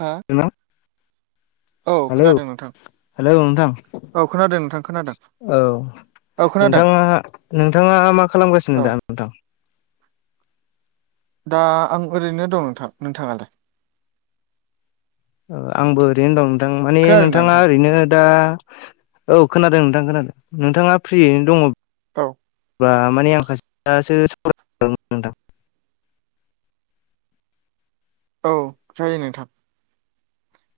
हा औ हेलौ खोनादों नोंथां हेल' नोंथां। औ खोनादों नोंथां खोनादों? औ औ खोनादों नोंथांङा मा खालामगासिनो औ दा नोंथां? दा आं ओरैनो दं नोंथां। नोंथाङालाय? आंबो ओरैनो दं नोंथां माने खोनादोंना नोंथाङा नोंथां ओरैनो दा औ खोनादों नोंथां खोनादों। नोंथाङा फ्रियैनो दङ औ बा माने आं [unintelligible] सावरायनो [inaudible] नोंथां। औ जायो नोंथां।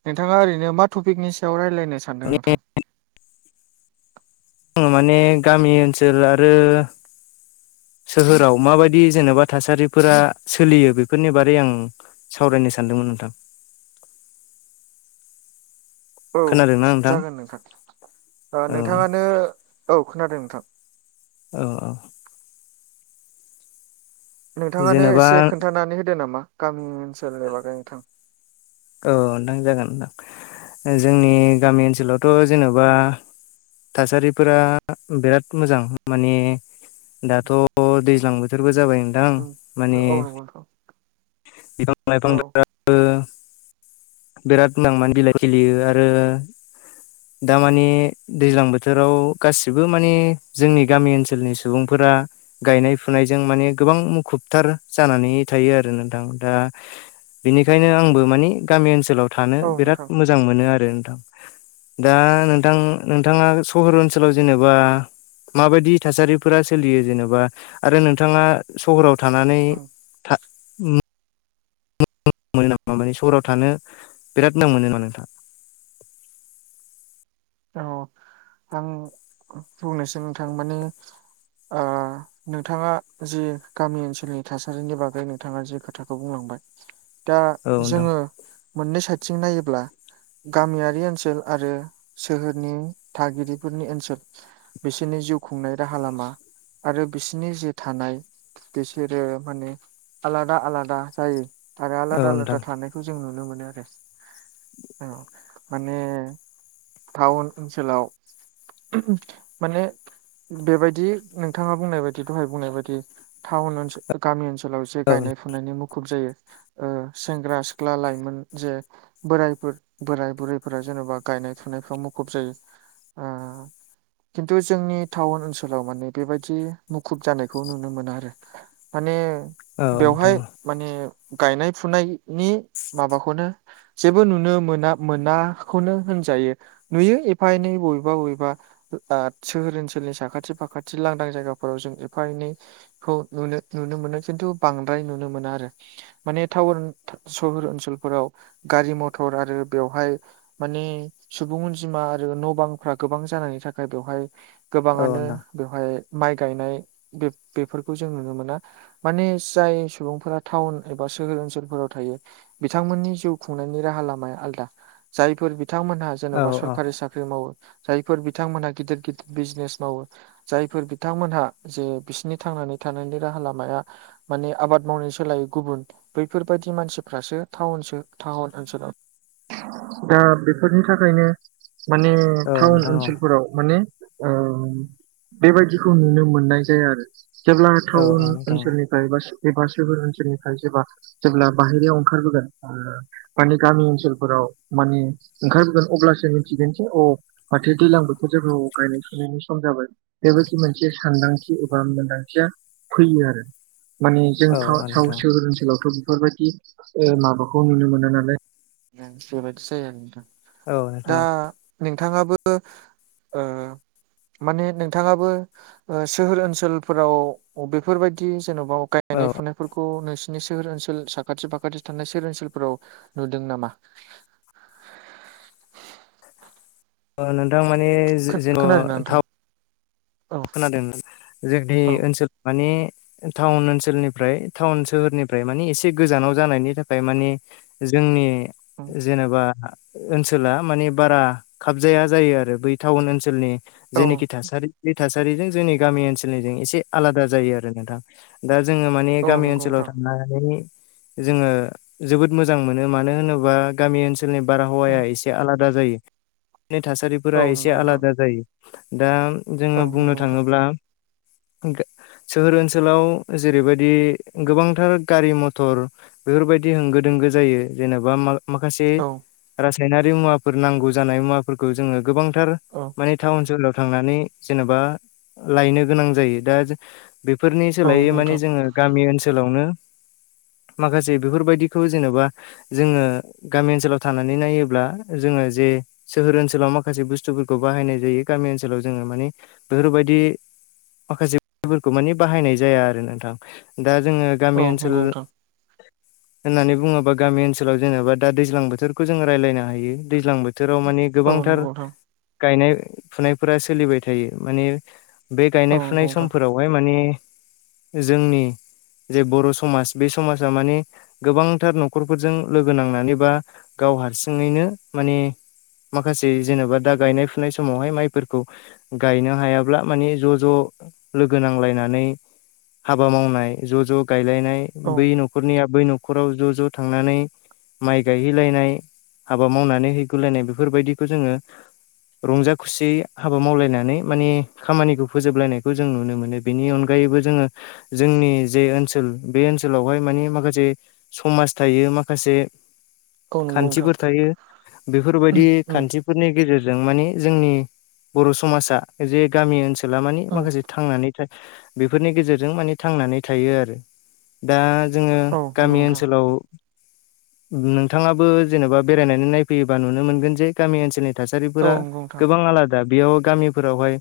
नोंथाङा ओरैनो मा टपिकनि सायाव रायलायनो सान्दों माने थां? आङो माने गामि ओनसोल आरो सोहोराव माबायदि जेन'बा थासारिफोरा सोलियो बेफोरनि बारै आं सावरायनो सानदोंमोन नोंथां। औ खोनादोंना नोंथां जागोन नोंथां। औ नोंथाङानो औ खोनादों नोंथां। अह। नोंथाङानो जेनेबा एसे खोन्थानानै होदो नामा गामि ओनसोलनि बागै नोंथां। औ नोंथां जागोन नोंथां। जोंनि गामि ओनसोलावथ' जेन'बा उम थासारिफोरा बिराद मोजां माने दाथ' दैज्लां बोथोरबो जाबाय नोंथां उम माने औ नंगौ नोंथां बिफां औ लाइफांफोराबो बिराद [inaudible] नां माने बिलाइ खिलियो आरो दा माने दैज्लां बोथोराव गासिबो माने जोंनि गामि ओनसोलनि सु सुबुंफोरा गायनाय फुनायजों माने गोबां मुखुबथार जानानै थायो आरो नोंथां दा बेनिखायनो आंबो माने गामि ओनसोलाव थानो औ बिराद नोंथां मोजां मोनो आरो नोंथां। दा नोंथां नोंथाङा सहर ओनसोलाव जेनेबा माबायदि थासारिफोरा सोलियो जेन'बा आरो नोंथाङा सहराव थानानै उम था मोनो नामा माने सहराव थानो बिराद [unintelligible] मोनो नामा नोंथां? औ आं बुंंनोसै नोंथां माने नोंथाङा जि गामि ओनसोलनि थासारिनि बागै नोंथाङा जि खोथाखौ बुंलांबाय [inaudible] दा नोंथां जोङो मोननै साइडथिं नायोब्ला गामियारि ओनसोल आरो सोहोरनि थागिरिफोरनि ओनसोल बिसिनि जिउ खुंनाय राहा लामा आरो बिसिनि जे थानाय बिसोरो माने आलादा आलादा जायो। आरो औ आलादा नोंथां आलादा थानायखौ जों नुनो मोनो आरो औ। माने टाउन ओनसोलाव माने बेबायदि नोंथाङा बुंनाय बादि दहाय बुंनाय बादि टाउन ओनसोल गामि ओनसोलाव जे औ गायनाय फुनायनि मुखुब जायो। सेंग्रा सिख्ला लाइमोन जे बोराय बुर बोराय बुरैफोरा जेन'बा गायनाय फुनायफाव मुखुब जायो। खिन्थु जोंनि टाउन ओनसोलाव माने बेबायदि मुखुब जानायखौ नुनो मोना आरो। माने नोंथां बेवहाय माने गायनाय फुनायनि माबाखौनो जेबो नुनो मोना मोनाखौनो होनजायो। नुयो एफा एनै बबेबा बबेबा सोहोर ओनसोलनि साखाथि फाखाथि लांदां जायगाफोराव जों एफा एनै खौु नुनो मोनो खिन्थु बांद्राय नुनो मोनो आरो। माने टाउन सहर ओनसोलफोराव गारि मथर आरो बेवहाय माने सुबुं अनजिमा आरो न' बांफ्रा गोबां जानायनि थाखाय बेवहाय औ गोबाङानो नोंथां बेवहाय माइ गायनाय बे-बेफोरखौ जों नुनो मोना। माने जाय सुबुंफोरा टाउन एबा सोहोर ओनसोलफोराव थायो बिथांमोननि जिउ खुंनायनि राहा लामाया आलदा। जायफोर बिथांमोनहा जेन'बा औ सरकारि सा मावो जायफोर बिथांमोनहा गिदिर गिदिर बिजनेस मावो जायफोर बिथांमोनहा जे बिसिनि थांनानै थानायनि राहा लामाया माने आबाद मावनाय सोलायो गुबुन बैफोरबायदि मानसिफ्रासोो टाउन ओनसोलाव दा बेफोरनि थाखायनो माने औ औ टाउन नोंथां ओनसोलफोराव माने बेबायदिखौ नुनो मोननाय जाया आरो जेब्ला औ टाउन नोंथां औ नोंथां ओनसोलनि एबा सोर ओनसोलनिफ्राय सोरबा जेब्ला बाहेरायाव ओंखारबोगोन माने गामि ओनसोलफोराव माने ओंखारबो अब्लासो मिथिगोन जे औ माथो दैज्लां बोथोर जेबो गायनाय सुनायनि सम जाबाय। बेबायदि मोनसे सानदांथि एबा मोनदांथिया फैयो आरो माने जों औ साउ सोहोर ओनसोलावथ' बेफोरबायदि ए माबाखौ नुनो मोना नालाय बेबायदि जायो आरो नोंथां। दा नोंथां औ नोंथाङाबो माने नोंथाङाबो सोहोर ओनसोलफोराव बेफोरबायदि जेन'बा गायनाय फुनाय फोरफोरखौ नोंसिनि सोहोर ओनसोल साखाथि फाखाथि थानाय सोहेर ओनसोलफोराव नुदों नामा? नोंथां माने जे जेन' खोनादों ना नोंथां थाम औ खोनादों जोंदि औ ओनसोल माने टाउन ओनसोलनिफ्राय टाउन सोहोरनिफ्राय माने एसे गोजानाव जानायनि थाखाय माने जोंनि जेनेबा ओनसोला माने बारा खाबजाया जायो आरो बै टाउन ओनसोलनि औ जेनेखि थासारि बे थासारिजों जोंनि गामि ओनसोलनिजों एसे आलादा जायो आरो नोंथां। दा जोङो माने औ गामि नंगौ ओनसोलाव नोंथां थानानै जोङो जोबोद मोजां मोनो मानो होनोबा गामि ओनसोलनि बारहावाया एसे आलादा। आलदा जायो थासारिफोरा औ एसे नंगौ नोंथां आलादा जायो दा औ जोङो बुंनो नंगौ नोंथां थाङोब्ला सोहोर ओनसोलाव जेरैबायदि गोबांथार गारि मथर बेफोरबायदि होंगो दोंगो जायो जेनेबा माखासे औ रासायनारि मुवाफोर नांगौ जानाय मुवा फोरखो जोङो गोबांथार औ माने टाउन सोहोलाव थांनानै जेनेबा लायनो गोनां जायो दा बेफोरनि औ सोलायै नंगौ माने नोंथां जोङो गामि ओनसोलावनो माखासे बेफोरबायदिखौ जेनेबा जोङो गामि ओनसोलाव थानानै नायोब्ला जोङो जे सोहोर ओनसोलाव माखासे बुस्थुफोरखौ बाहायनाय जायो गामि ओनसोलाव जोङो माने बेफोरबायदि माखासेफोरखौ माने बाहायनाय जाया आरो नोंथां दा जोङो औ गामि ओनसोल नंगौ नोंथां होननानै बुङोबा गामि ओनसोलाव जेनेबा दा दैज्लां बोथोरखौ जोङो रायज्लायनो हायो। दैज्लां बोथोराव माने गोबांथार गायनाय फुनायफोरा सोलिबाय थायो माने बे औ गायनाय फुनाय नंगौ नोंथां समफोरावहाय माने जोंनि जे बर' समाज बे समाजा माने गोबांथार न'खरफोरजों लोगो नांनानै बा गाव हारसिङैनो माने माखासे जेनेबा दा गायनाय फुनाय समावहाय माइफोरखौ गायनो हायाब्ला माने ज' ज' लोगो नांलायनानै हाबा मावनाय ज' ज' गायलायनाय औ बै न'ख न'खरनिया बै न'खराव ज' ज' थांनानै माइ गायहैलायनाय हाबा मावनानै हैगुलायनाय बेफोरबायदिखौ जोङो रंजा खुसि हाबा मावलायनाय नै माने खामानिखौ फोजोबलायनायखौ जों नुनो मोनो बेनि अनगायैबो जोङो जोंनि जे ओनसोल बे ओनसोलावहाय माने माखासे समाज थायो माखासे नंगौ नोंथां खान्थिफोर थायो बेफोरबायदि औ खान्थि फोरनि गेजेरजों माने जोंनि बर' समाजा जे गामि ओनसोला माने औ नंगौ नोंथां माखासे उम थांनानै थाइ बेफोरनि गेजेरजों माने थांनानै थायो आरो। दा जोङो औ नंगौ गामि नोंथां ओनसोलाव नोंथाङाबो जेन'बा बेरायनानै नायफैयोबा नुनो मोनगोन जे गामि ओनसोलनि औ थासारिफोरा नंगौ नोंथां गोबां आलादा बेयाव गामिफोरावहाय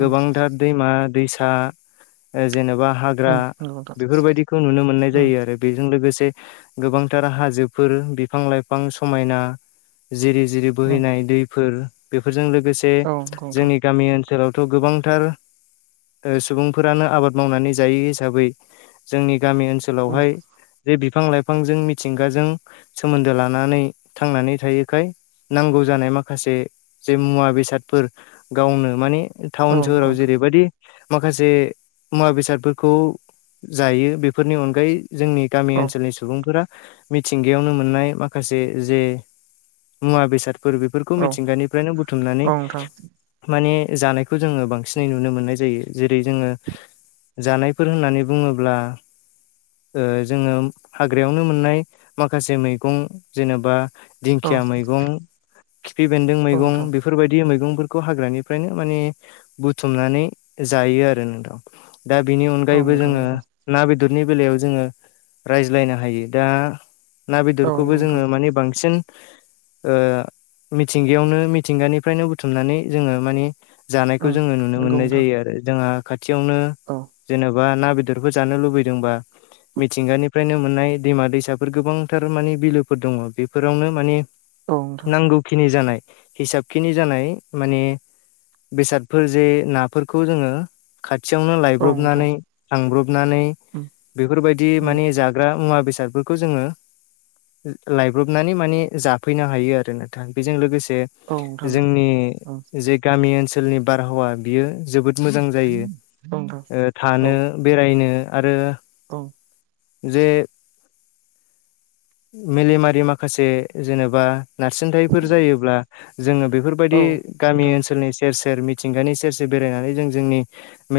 उम गोबांथार दैमा दैसा जेनेबा हा ग्रा उम नंगौ नोंथां बेफोरबायदिखौ नुनो मोननाय उम जायो आरो। बेजों लोगोसे गोबांथार हाजोफोर बिफां लाइफां समायना जिरि जिरि उम बोहैनाय दैफोर बेफोरजों लोगोसे औ नंगौ नोंथां जोंनि गामि ओनसोलावथ' गोबांथार सुबुंफोरानो आबाद मावनानै जायै हिसाबै जोंनि गामि ओनसो उम ओनसोलावहाय जे बिफां लाइफांजों मिथिंगाजों सोमोन्दो लानानै थांनानै थायोखाय नांगौ जानाय माखासे जे मुवा बेसादफोर गावनो माने औ टाउन नंगौ नोंथां सोहोराव जेरैबायदि माखासे मुवा बेसादफोरखौ जायो बेफोरनि अनगायै जोंनि गामि औ ओनोलनि सुबुंफोरा मिथिंगायावनो मोननाय माखासे जे मुवा बेसादफोर बेफोर खौखौ औ मिथिंगानिफ्रायनो बुथुमनानै औ नोंथां माने जानायखौ जोङो बांसिनै नुनो मोननाय जायो। जेरै जोङो जानायफोर होननानै बुङोब्ला ओ जोङो हाग्रायावनो मोननाय माखासे मैगं जेनेबा औ दिंखिया मैगं खिफि बेन्दों औ मैगं नोंथां बेफोरबायदि मैगं खौ हाग्रानिफ्रायनो माने बुथुमनानै जायो आरो नोंथा। दा बिनि औ अनगायैबो नोंथां जोङो नंगौ ना बेदरनि बेलायाव जोङो रायज्लायनो हायो दा ना औ बेदरखौबो नंगौ जोङो नोंथां मानि बांसिन ओ मिथिंगायावनो मिथिंगानिफ्रायनो बुथुमनानै जोङो मानि जानायखौ उम जोङो नुनो नंगौ मोननाय नोंथां जायो। आरो जोंहा खाथियावनो औ जेनेबा ना बेदर गिदिरफोर जानो लुबैदोंबा मिथिंगानिफ्रायनो मोननाय दैमा दैसाफोर गोबांथार मानिे बिलोफोर दङ बेफोरावनो मानि औ नोंथां नांगौखिनि जानाय हिसाब खिनि जानाय माने बेसादफोर जे नाफोरखौ जोङो खाथियावनो औ नोंथां लायब्रबनानै थांब्रबनानै उम बेफोरबायदि उम माने जाग्रा मुवा बेसाद खौ जोङो लायब्रबनानै माने जाफैनो हायो आरो नथां बेजों लोगोसे औ नोंथां जोंनि उम जे गामि ओनसोलनि बारहावा बियो जोबोद मोजां औ नोंथां जायो। औ थानो बेरायनो आरो औ जे मेलेमारि माखासे जेनेबा नारसिनथायफोर जायोब्ला जोङो औ बेफोरबायदि गामि नोंथां ओनसोलनि सेर सेर मिथिंगानि सेरसे बेरायनानै जों जोंनि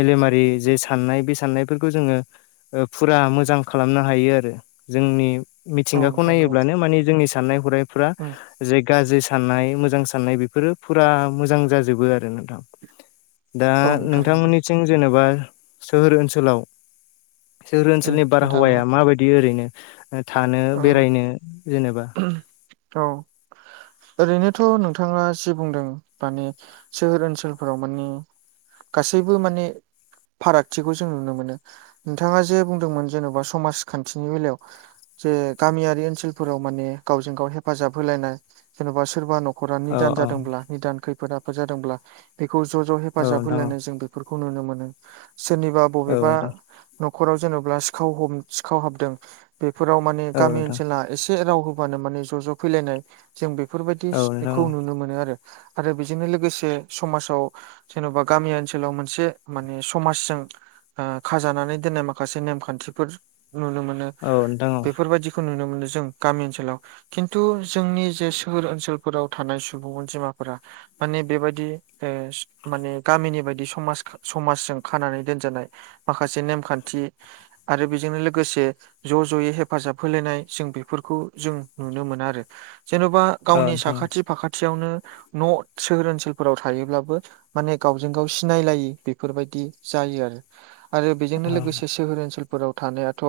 मेलेमारि जे साननाय बे साननायफोरखौ जोङो फुरा मोजां खालामनो हायो आरो जोंनि औ मिथिंगाखौ नोंथां नंगौ नायोब्लानो मानि जोंनि साननाय हनायफ्रा उम जे गाज्रि साननाय मोजां साननाय बेफोरो फुरा मोजां जाजोबो आरो नोंथां। दा औ नोंथां नंगौ नोंथांमोननिथिं जेनेबा सोहोर ओनसोलाव सहोर उम ओनसोलनि नोंथां बारहावाया नंगौ माबायदि ओरैनो थानो औ बेरायनो जेनेबा औ ओरैनोथ' नोंथाङा जि बुंदों माने सोहोर ओनसोलफोराव माने गासैबो माने फारागथिखौ जों नुनो मोनो नोंथाङा जे बुंदोंमोन जेन'बा समाजखान्थिनि बेलायाव जे गामियारि ओनसोलफोराव माने गावजों गाव हेफाजाब होलायनाय जेन'बा सोरबा नखर नखरा औ निदान औ जादोंब्ला निदान खैफोद आफोद जादोंब्ला बेखौ ज' ज' औ हेफाजाब नोंथां होलायनो जों फोरखौ नुनो मोनो सोरनिबा औ बबेबा नोंथां न'खराव जेनेबा सिखाव हम सिखाव हाबदों बेफोराव माने औ गामि नोंथां ओनसोला एसे राव हबानो माने ज' ज' फैलायनाय जों बेफोरबायदिखौ सि नुनो मोनो आरो आरो बेजोंनो लोगोसे समाजाव जेन'बा गामि ओनसोलाव मोनसे माने समाजजों ओ खाजानानै दोननाय माखासे नेमखान्थिफोर नुनो मोनो। औ नोंथां औ बेफोरबायाददिखौ नुनो मोनो जों गामि ओनसोलाव खिन्थु जोंनि जे सोहोर ओनसोलफोराव थानाय सुबुं अनजिमाफोरा माने बेबायदि ओ माने गामिनि बायदि समाज समाजजों खानानै दोनजेननाय माखासे नेमखान्थि आरो बेजोंनो लोगोसे ज' ज'यै हेफाब हेफाजाब होलायनाय जों बेफोरखौ जों नुनो मोना आरो जेन'बा औ गावनि नोंथां साखाथि फाखाथियावनो न' सोहोर ओनसोलफोराव थायोब्लाबो माने गावजों गाव सिनायलायै बेफोरबायदि जायो आरो आरो बेजोंनो औ लोगोसे सोहोर ओनसोलफोराव थानायाथ'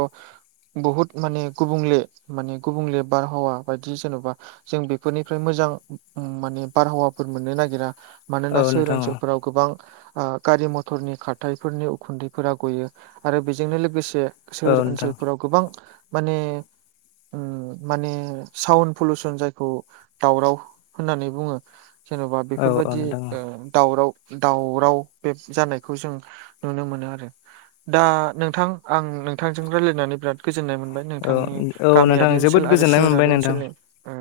बहुत माने गुबुंले माने गुबुंले बारहावा बायदि जेन'बा जों बेफोरनिफ्राय मोजां माने बारहावाफोर मोननो नागिरा औ नोंथां औ मानोना सोहोर नोंथां ओनसोलफोराव गोबां ओ गारि मथरनि खाथायाइफोरनि उखुन्दैफोरा गयो। आरो बेजोंनो लोगोसे औ सोहोर नोंथां ओनसोलफोराव गोबां माने उम माने साउन पलुसन जायखौ दावराव होननानै बुङो जेन'बा औ औ बेफोरबायदि नोंथां ओ दावराव दावराव बे जानायखौ जों नुनो मोनो आरो दा नोंथां आं नोंथांजों रायज्लायनानै बिराद गोजोननाय मोनबाय। नोंथांनि औ औ नोंथां गामियारि जोबोद ओनसोल आरो गोजोननाय मोनबाय सोहोरारि नोंथां ओनसोलनि ओ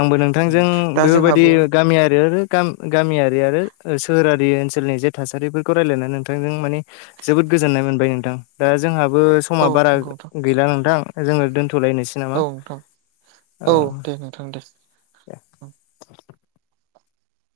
आंबो उम नोंथांजों दा बेफोरबायदि जोंहाबो गामि आरो गाम गामियारि आरो सोहोरारि ओनसोलनि जे थासारिफोरखौ रायजलायनानै नोंथांजों मानि जोबोद गोजोननाय मोनबाय नोंथां दा जोंहाबो समा औ बारा नंगौ नोंथां गैला नोंथां जोङो दोन्थ'लायनोसै। औ नोंथां औ दे नोंथां दे। दे।